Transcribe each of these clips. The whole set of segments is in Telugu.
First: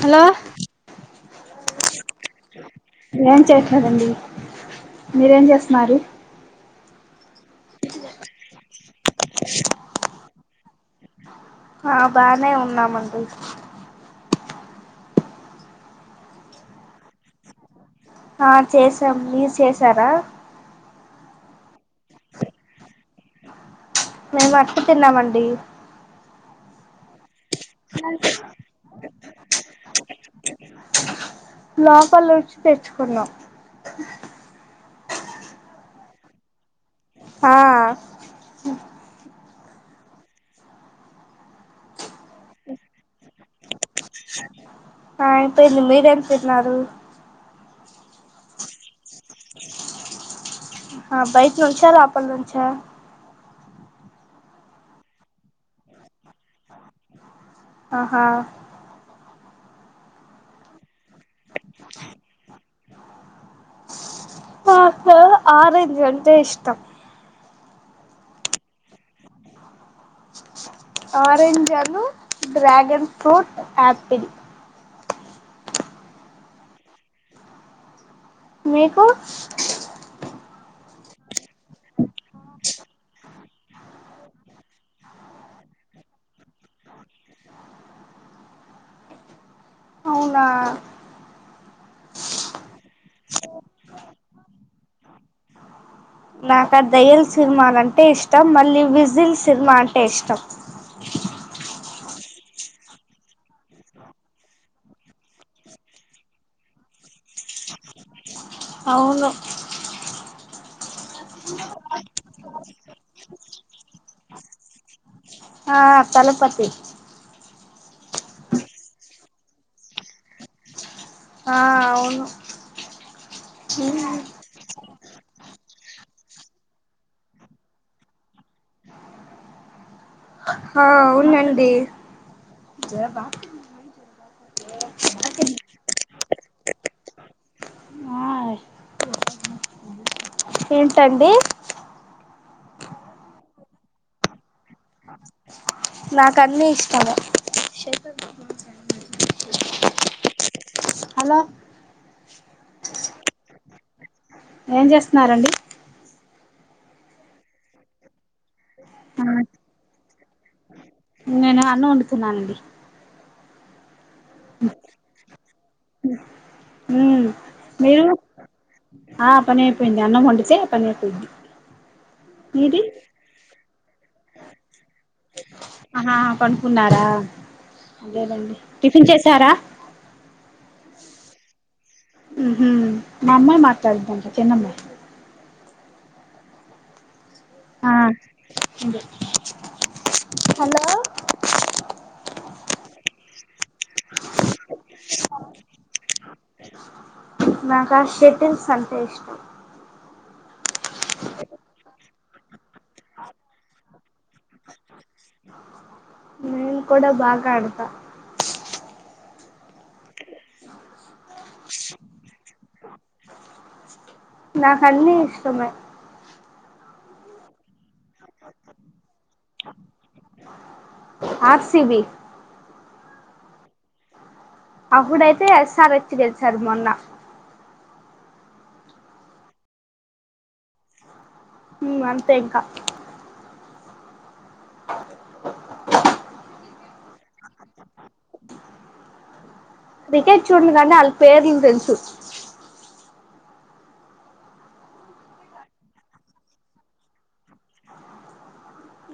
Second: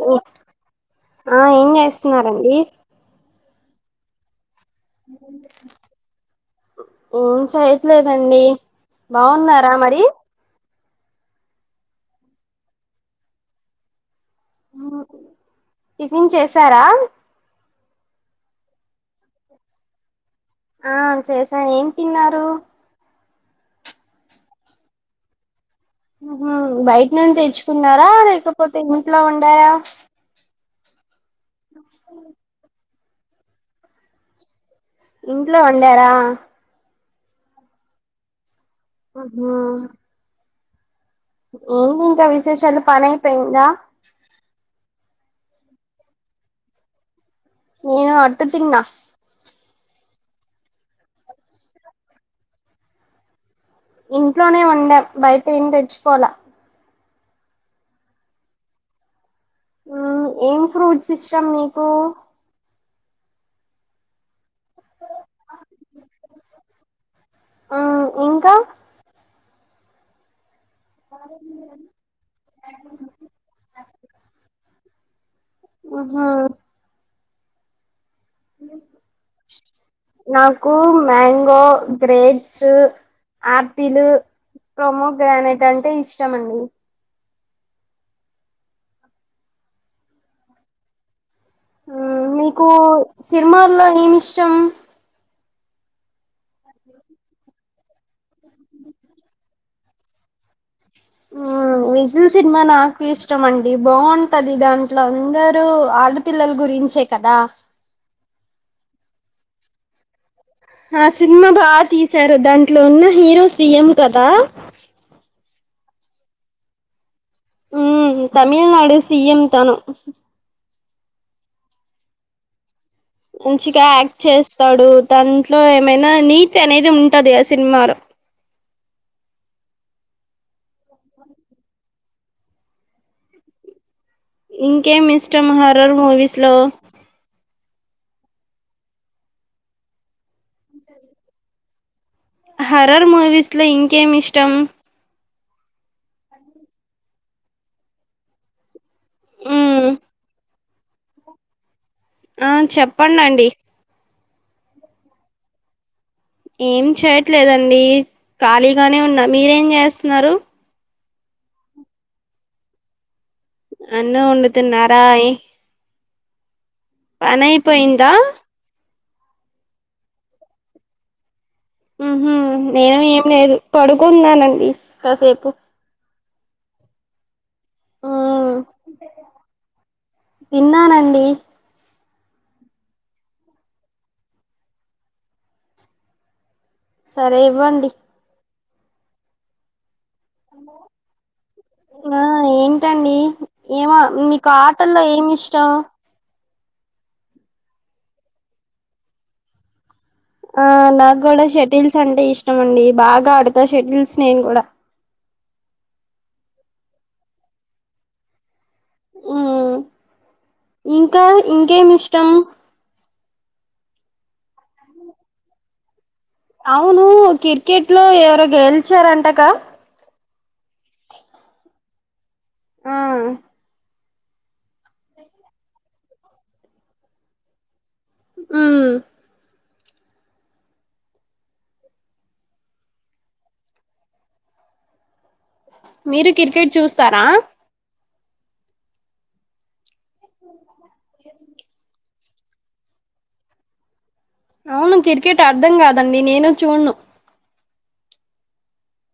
హలో ఆ ఏం చేస్తున్నారండి కాదండి మీరేం చేస్తున్నారు ఊ చేయట్లేదండి బావున్నారా మరి ఆ బానే ఉన్నామండి టిఫిన్ చేసారా ఆ చేసాం మీరు చేసారా ఆ చేసా ఏం తిన్నారు మేము అట్టు తిన్నామండి ఉహు బయట నుండి తెచ్చుకున్నారా లేకపోతే ఇంట్లో వండారా లోపలోచ్ పెట్ కున్నా ఇంట్లో వండారా ఆ ఆహా ఏంటి ఇంకా విశేషాలు పనైపోయిందా ఆ అయిపోయింది మీరేం తిన్నారు నేను అట్టు తిన్న ఆ బయట్ నుంచ లోపల్ నుంచ ఇంట్లోనే వండాం బయట ఏం తెచ్చుకోలా ఆహా హ్మ్మ్ ఏం ఫ్రూట్స్ ఇష్టం నీకు ఆ ఆరెంజ అంటే ఇష్టం ఆ ఇంకా ఆరెంజ్లు డ్రాగన్ ఫ్రూట్ ఆపిల్ ఆహా మీకు నాకు mango grapes apple pomegranate అంటే ఇష్టమ అండి అవునా మీకు సినిమాల్లో ఏమి ఇష్టం నాకా దయల్ సినిమాాలంటే అంటే ఇష్టం మళ్ళీ విజిల్ సినిమా అంటే ఇష్టం విజిల్ సినిమా నాకు ఇష్టం అండి బాగుంటది దాంట్లో అందరుూ ఆడపిల్లల గురించే కదా అవును ఆ సినిమా బాగా తీశారు దాంట్లో ఉన్న హీరోస్ దిఎం కదా ఆ తలకు పతి ఉ తమిళనాడు సిీఎం తను ఆ అవును మంచిగా యాక్ట్ చేస్తాడు దాంట్లో ఏమైనా నీటి అనేది ఉంటది ఆ సినిమాలో న్నాండి ఇంకేమి ఇష్టం హారర్ మూవీస్ లో ఏంటండి హర్రర్ మూవీస్ లో ఇంకేమి ఇష్టం నా కని ఇష్టస్తమ ఆ హలో ఆ చెప్పంండి ఏం చేస్తున్నారంండి ఏం చేయట్లేదండి ఖాళీగానే ఉన్నా మీరేం చేస్తున్నారు నేను అన్ను వండుతున్నానండి అన్న ఉండది నార మ్మ్ మీరు అయిపోయింది అన్నం వండితే పనైపొద్ది హుహూ నేను ఏం లేదు పడుకున్నానండి కసేపు ఆ పడ్కున్నారా ఆ అదెనండి టిఫిన్ చెసారా తిన్నానండీ హుహూ మా అమ్మాయ్ మాట్లాడ్దంట చిన్నమ్మయ్ సరే ఇవ్వండి. అకా [inaudible] ఆ ఏంటండి ఏమో మీకు ఆటల్లో ఏమి ఇష్టం నాకు ఆ షెటిల్స్ అంటే ఇష్టం ఆ నాకు కూడా షటిల్స్ అంటే ఇష్టం అండి బాగా ఆడతా షటిల్స్ నేను కూడా నన్ కూడా బాగా ఆడత మ్ ఇంకా ఇంకేమి ఇష్టం నాకన్నీ ఇష్టమే అవును క్రికెట్ లో ఎవరో గెలిచారంటగా ఆర్ సి బి ఆ అప్పుడైతే ఎస్ ర్ ఎచ్ గెలిచారు మొన్న మ్ మ్ అంతే ఇంకా మీరు కీర్కిట్ చూస్తారా క్రికెట్ చూడ కానీ ఆళ్ల పేర్లు తెలుసు అవును క్రికెట్ అర్ధం కాదండి నేను చూడును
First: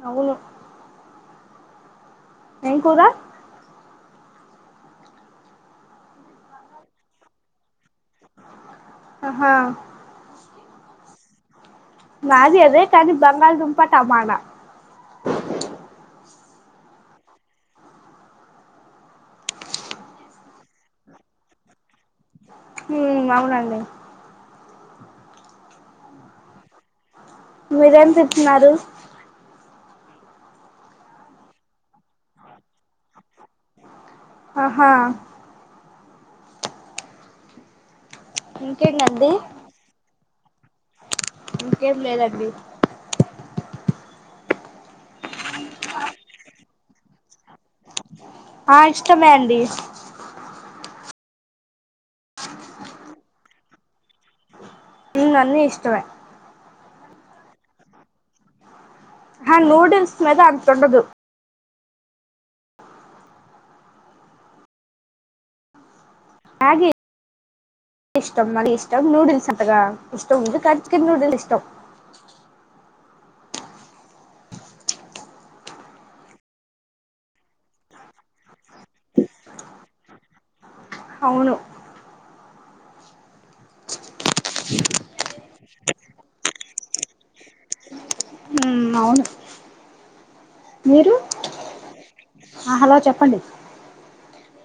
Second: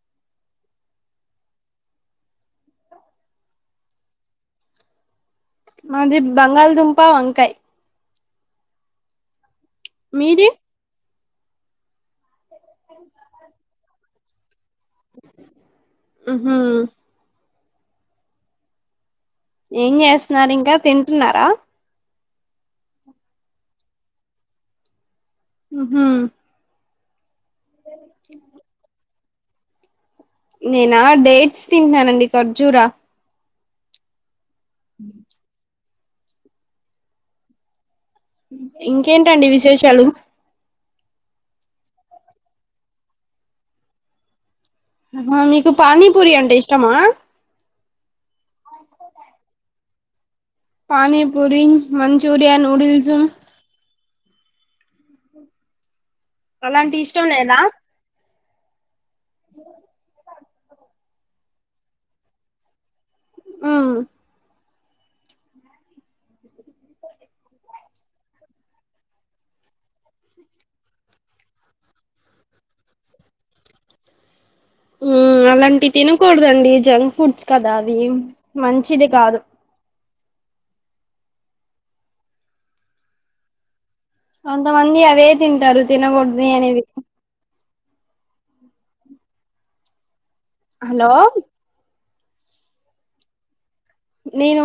అవును ఏం కూర మాది బంగాళదుంప వంకాయ్ హాహా మీది మాది అదే కానీ బంగాల దుంప మన మ్ హు ఏం చేస్తున్నారు ఇంకా తింటున్నారా మ్ అవునండి మ్ హు మీరేం తింటున్నారు నేనా డేట్స్ తింటున్నానండి ఖర్జూరా ఆహా ఇంకేంటండి విశేషాలు ఇంకేం లేదండి మీకు పానీపూరి అంటే ఇష్టమా ఆ ఇష్టమేనండి పనీపూరి మంచూరియా న్యూడిల్స్ అన్ని ఇష్టమే అలాంటి ఇష్టం మేన హా నూడిల్స్ మద తొండదు [unintelligible] ఆమ్ మ్యాగీ ఇష్టం మరి ఇష్టం నూడిల్స్ అంతగా ఇష్టం ఇ కా చికెన్ నూడిల్స్ ఇష్టం అలాంటివి తినకూడదండి జంక్ ఫుడ్స్ కదా అవి మంచిది కాదు అవును కొంతమంది అవే తింటారు తినకూడదు అనేవి మ్మ్ అవును హలో మీరు ఆ హలో చెప్పండి నేను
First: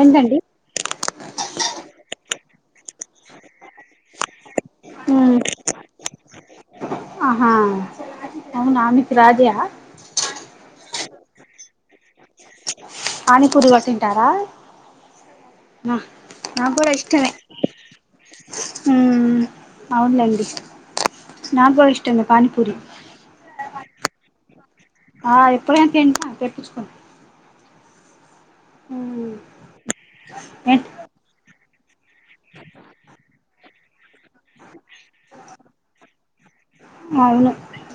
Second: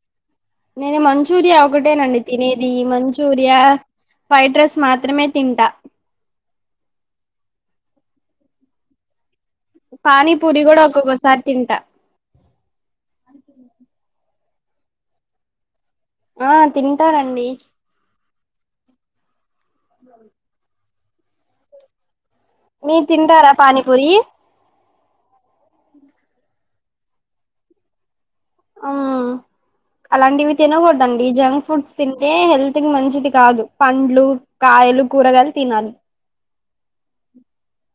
ఏంటండి నేను మంచి మంచూరియా ఒకటేనండి తినేది మంచూరియా ఫైడ్ రైస్ మాత్రమే తింటా ఆహా అవును ఆమెకి రాధ్య పాణి పూరి కూడా ఒకోసారి తింట పాణి పూరి కూడ తింటారా నా ఆ తింటారండి హమ్ అవునులేండి నా కూడా ఇష్టం మీ తింటారా పాని పూరి ఆ ఎప్పుడైనా తింట తెప్పించుకోని ఆ అలాంటివి ఏ తినకూడదండి జంగ్క్ ఫుడ్స్ తింటే హెల్త్ కి మంచిది కాదు పండ్లు కాయలు కూరగాయలు తినాలి అవును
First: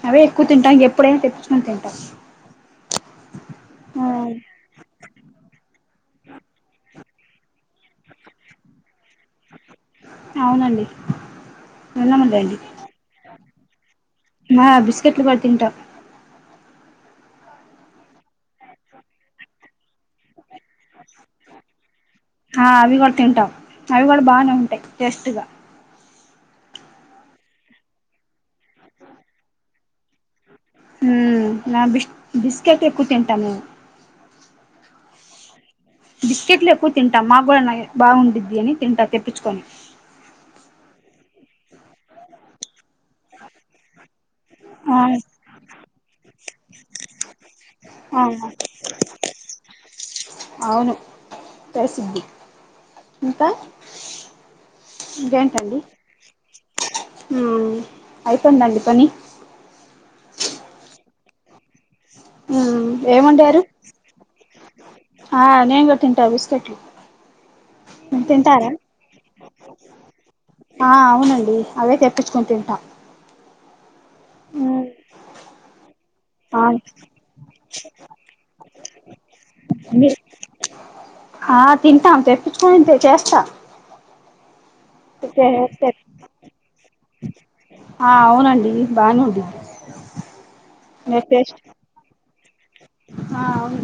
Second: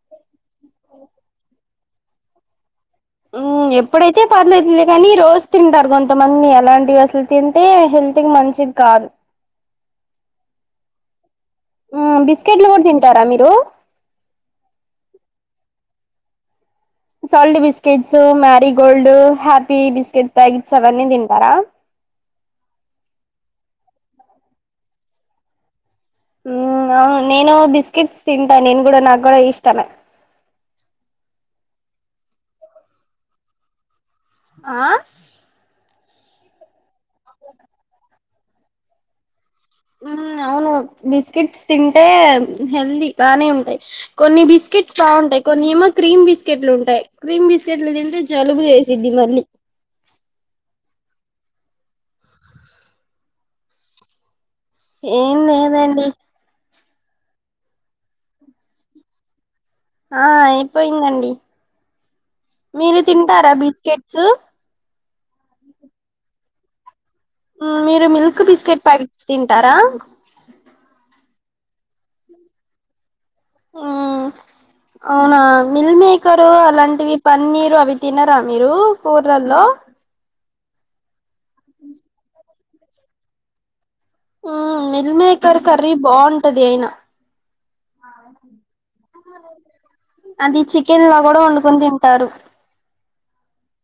అవే ఎక్కువ తింటాం ఎప్పుడైనా తెప్పించుకుని తి బస్ హమ్ ఎప్పుడైతే పర్లేదుదు కానీ రోజు తింటారు కొంతమంది అలాంటివి అసలు తింటే హెల్త్కి మంచిది కాదు అవునండి బిస్కెట్లు కూడా తింటారా మీ హలో హా బిస్కట్లు కూడా తన్టా salt biscuits Marie gold happy biscuit packets అవన్నీ తింటారా ఆ అవి కూడా తింటాం అవి కూడా బానే ఉంటాయి టేస్ట్గా మ్ అవును నేను బిస్కెట్స్ తింటా నేను కూడా నాకు కూడా ఇష్టమే ఉమ్ నా బిస్ బిస్కెట్ ఎక్కువ తింటాము ఆ బిస్కెట్లు ఎక్కువ తింటాం మా కూడా నాయి బావుండిద్ది అని తింటా తెప్పిచ్చుకొని మ్ అవును బిస్కెట్స్ తింటే హెల్దీ బానే ఉంటాయి కొన్ని బిస్కెట్స్ ఆ బాగుంటాయి కొన్ని ఏమో క్రీమ్ బిస్కెట్లు ఉంటాయి, క్రీమ్ బిస్కెట్లు తింటే ఆ జలుబు చేసిద్ది మళ్ళీ అవును ప్రేసిద్ది ఇంకా ఏం లేదండి మ్ అయ్యిపోయిందండి పని ఆ అపోయిందండి ఉమ్ మీరు ఏం తింటారా వండారు బిస్కెట్స్ ఆ నేనుకూడా తింట బిస్కెట్లు ఉ మీరు మిల్క్ బిస్కెట్ ప్యాకెట్స్ తింటారా ఉ అవే తెప్పించుకుని తింటా అనా మిల్మే కక్కరు ఆ అలాంటివి పన్నీరు అవి తినరా మీరు కూర్రల్లో మీ ఆ తింటా తే ఫోన్పే చేస్త ఉ మిల్మేకర్ కర్రీ బావుంటది అయినా ఆ అవునండి బానే ఉండిద్ది అది చికెన్ లా నె కూడా టేస్ట్ వండుకొని తింటారు ఆ అవును.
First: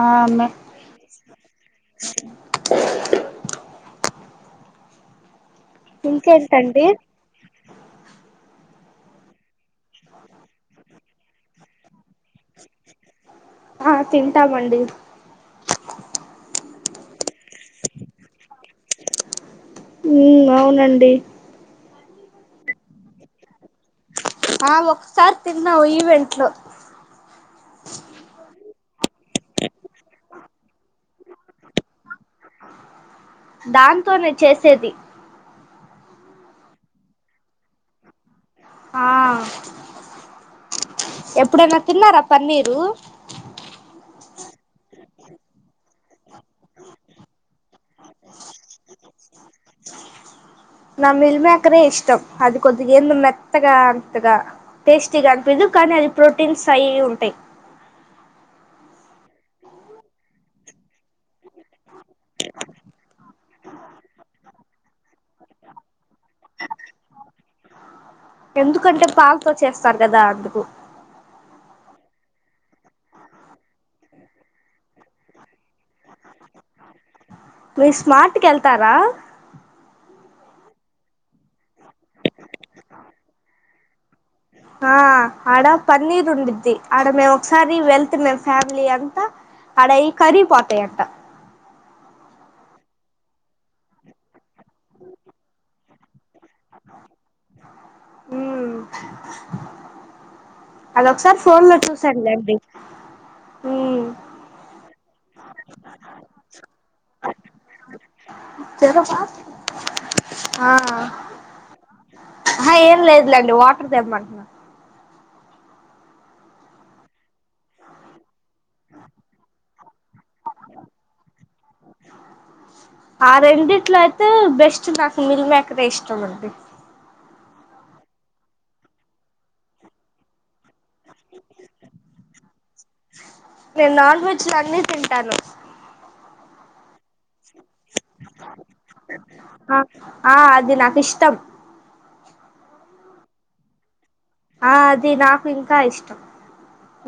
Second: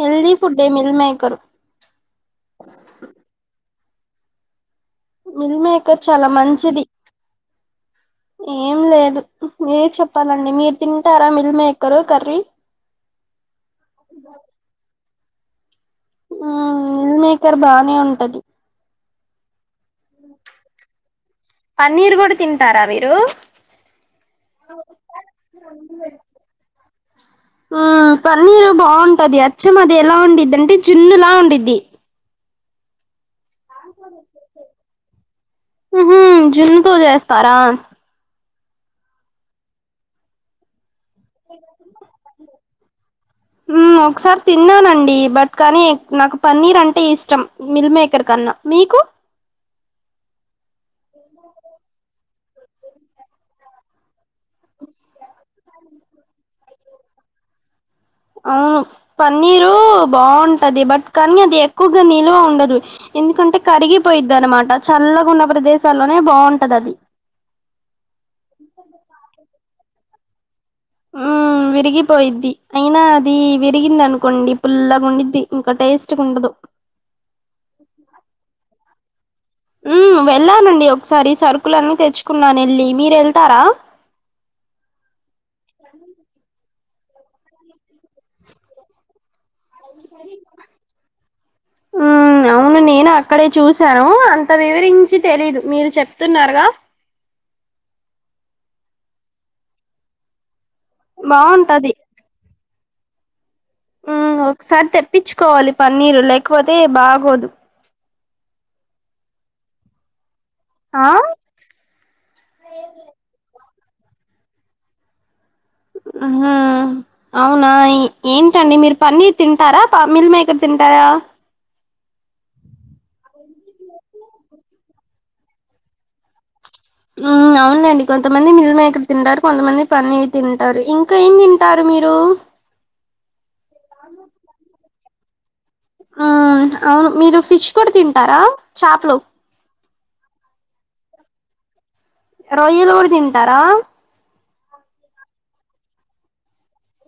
ఆ మె ఫుడ్డే మిల్మేకరు మిల్మేకర్ చాలా మంచిది ఇంకేంటండి ఏం లేదు మీరేచెప్పాలండి మీరు తింటారా మిల్ మేకరు కర్రీ హ తింటామండి ఆ మిల్ మేకర్ బానే ఉంటది ఉమ్ అవునండి పన్నీరు కూడా తింటారా మీరు ఆ ఒకసారి తిన్నావు ఈవెంట్ లో ఆ పన్నీరు బాఉంటది అచ్చం అది ఎలా ఉండిద్ అంటే జున్నులా ఉండిద్ది దాంతోనే చేసేది ఉహుం జున్నుతో చేస్తారా ఆ ఎప్పుడైన తిన్నారా పన్నీర్ డు ఉమ్ ఒకసారి తిన్నానండి బట్ కానీ నాకు పన్నీర్ అంటే ఇష్టం మిల్ మేకర్ కన్నా మీకు నా మిల్మికారే ఇష్టం అది కొద్దిగా ఏ మెత్తగా అంతగా టేస్టీగా అనిపియ్యదు కానీ అది ప్రోటీన్స్ అయ్యియి ఉంటాయి అవును పన్నీరు బాగుంటది బట్ కాన్ని దే క్కువగా నిల్వ ఉండదు ఎందుకంటే కరిగిపోయింది అనమాట చల్లగున్న ప్రదేశాల్లోనే బాగుంటది అది స్తరుగా అందుకు. ఉ విరిగిపోయిద్ది అయినా అది విరిగింది అనుకోండి పుల్లగుండిది ఇంక టేస్ట్ గా ఉండదు మీ స్మార్ట్కెల్తారా ఉ వెళ్ళానండి ఒకసారి సరుకులన్నీ తెచ్చుకున్నాను వెళ్ళి మీరు వెళ్తారా ఆ ఆడ పన్నీర్ వుండింది ఆడ మేము ఒకసారి వెళ్తు మేము ఫ్యామిలీ అంతా ఆడై కరిగి పోతాయంట ఉ అవును నేను అక్కడే చూశాను అంత వివరించి తెలీదు మీరు చెప్ ప్తున్నారుగా. ఉమ్ అదొకసారి ఫోన్ లో బాగుంటది చూసానులేండి ఉమ్ ఒకసారి తెప్పిచ్చుకోవాలి పన్నీరు లేకపోతే బాగోదు జర ఫా ఆ హా ఏం లేదులేండి వాటర్ తెమ్మంటున్నాన్ హ్మ్ అవునా ఏంటండి మీరు పన్నీర్ తింటారా ఆ మిల్మేకర్ తింటారా ఆ రెండిట్లో అయితే బెస్ట్ నాకు మిల్ మేకరే ఇష్టం అండి మ్మ్ అవునండి కొంతమంది మిల్ మేకర్ తింటారు కొంతమంది పన్నీర్ తింటారు ఇంకా ఏం తింటారు మీరు నేన్ నాన్ వెెజ్ లన్ని తింటాను ఆ అవును మీరు ఫిష్ కూడా తింటారా చాపలు ష్టం రొయ్యలు కూడ తింటారా ఆ అది నాకు ఇంకా ఇష్టం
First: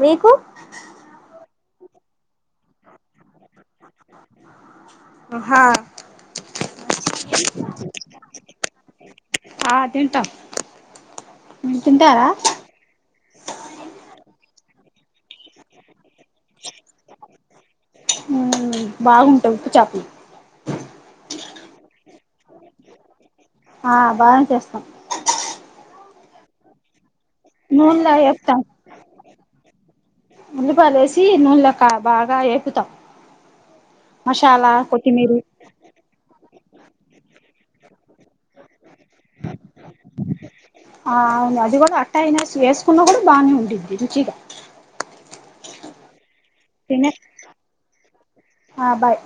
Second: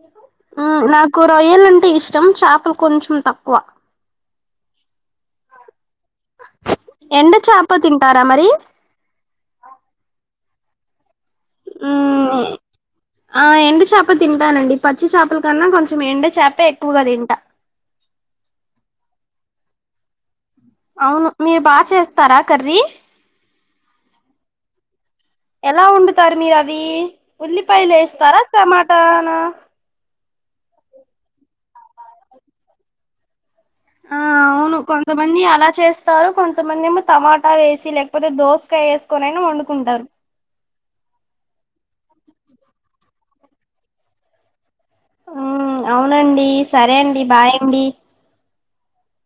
మీకు ఆ నాకు రొయ్యలంటే ఇష్టం చాపలు కొంచెం తక్కువ ఆహా ఎండు చాప తింటారా మరి ఆ తింటాం మీరు తింటారా మ్మ్ ఆ ఎండు చేప తింటానండి పచ్చి చాపల కన్నా కొంచెం ఎండు చాపే హ్మ్ బాగుం ఉప్పు చాపలు అవును మీరు బాచేస్తారా కర్రీ ఆ బాగానే చేస్తాం ఎలా వండు తర్ మీరవీ ఉల్లిపాయలు నూనెలో ఏస్తారా వేపుతాం టమాటానా క బాగా ఏపుతాం ఆ అవును కొంతమంది అలా చేస్తారు కొంతమంది ఏమో టమాటా వేసి లేకపోతే దోసకాయ ఏసుకోనైన వండుకుంటారు ఆ బానే ఉండిద్ది రుచిగా ఆ అవునండి సరే తినే అండి బాయ్ అండి ఆ బాయ్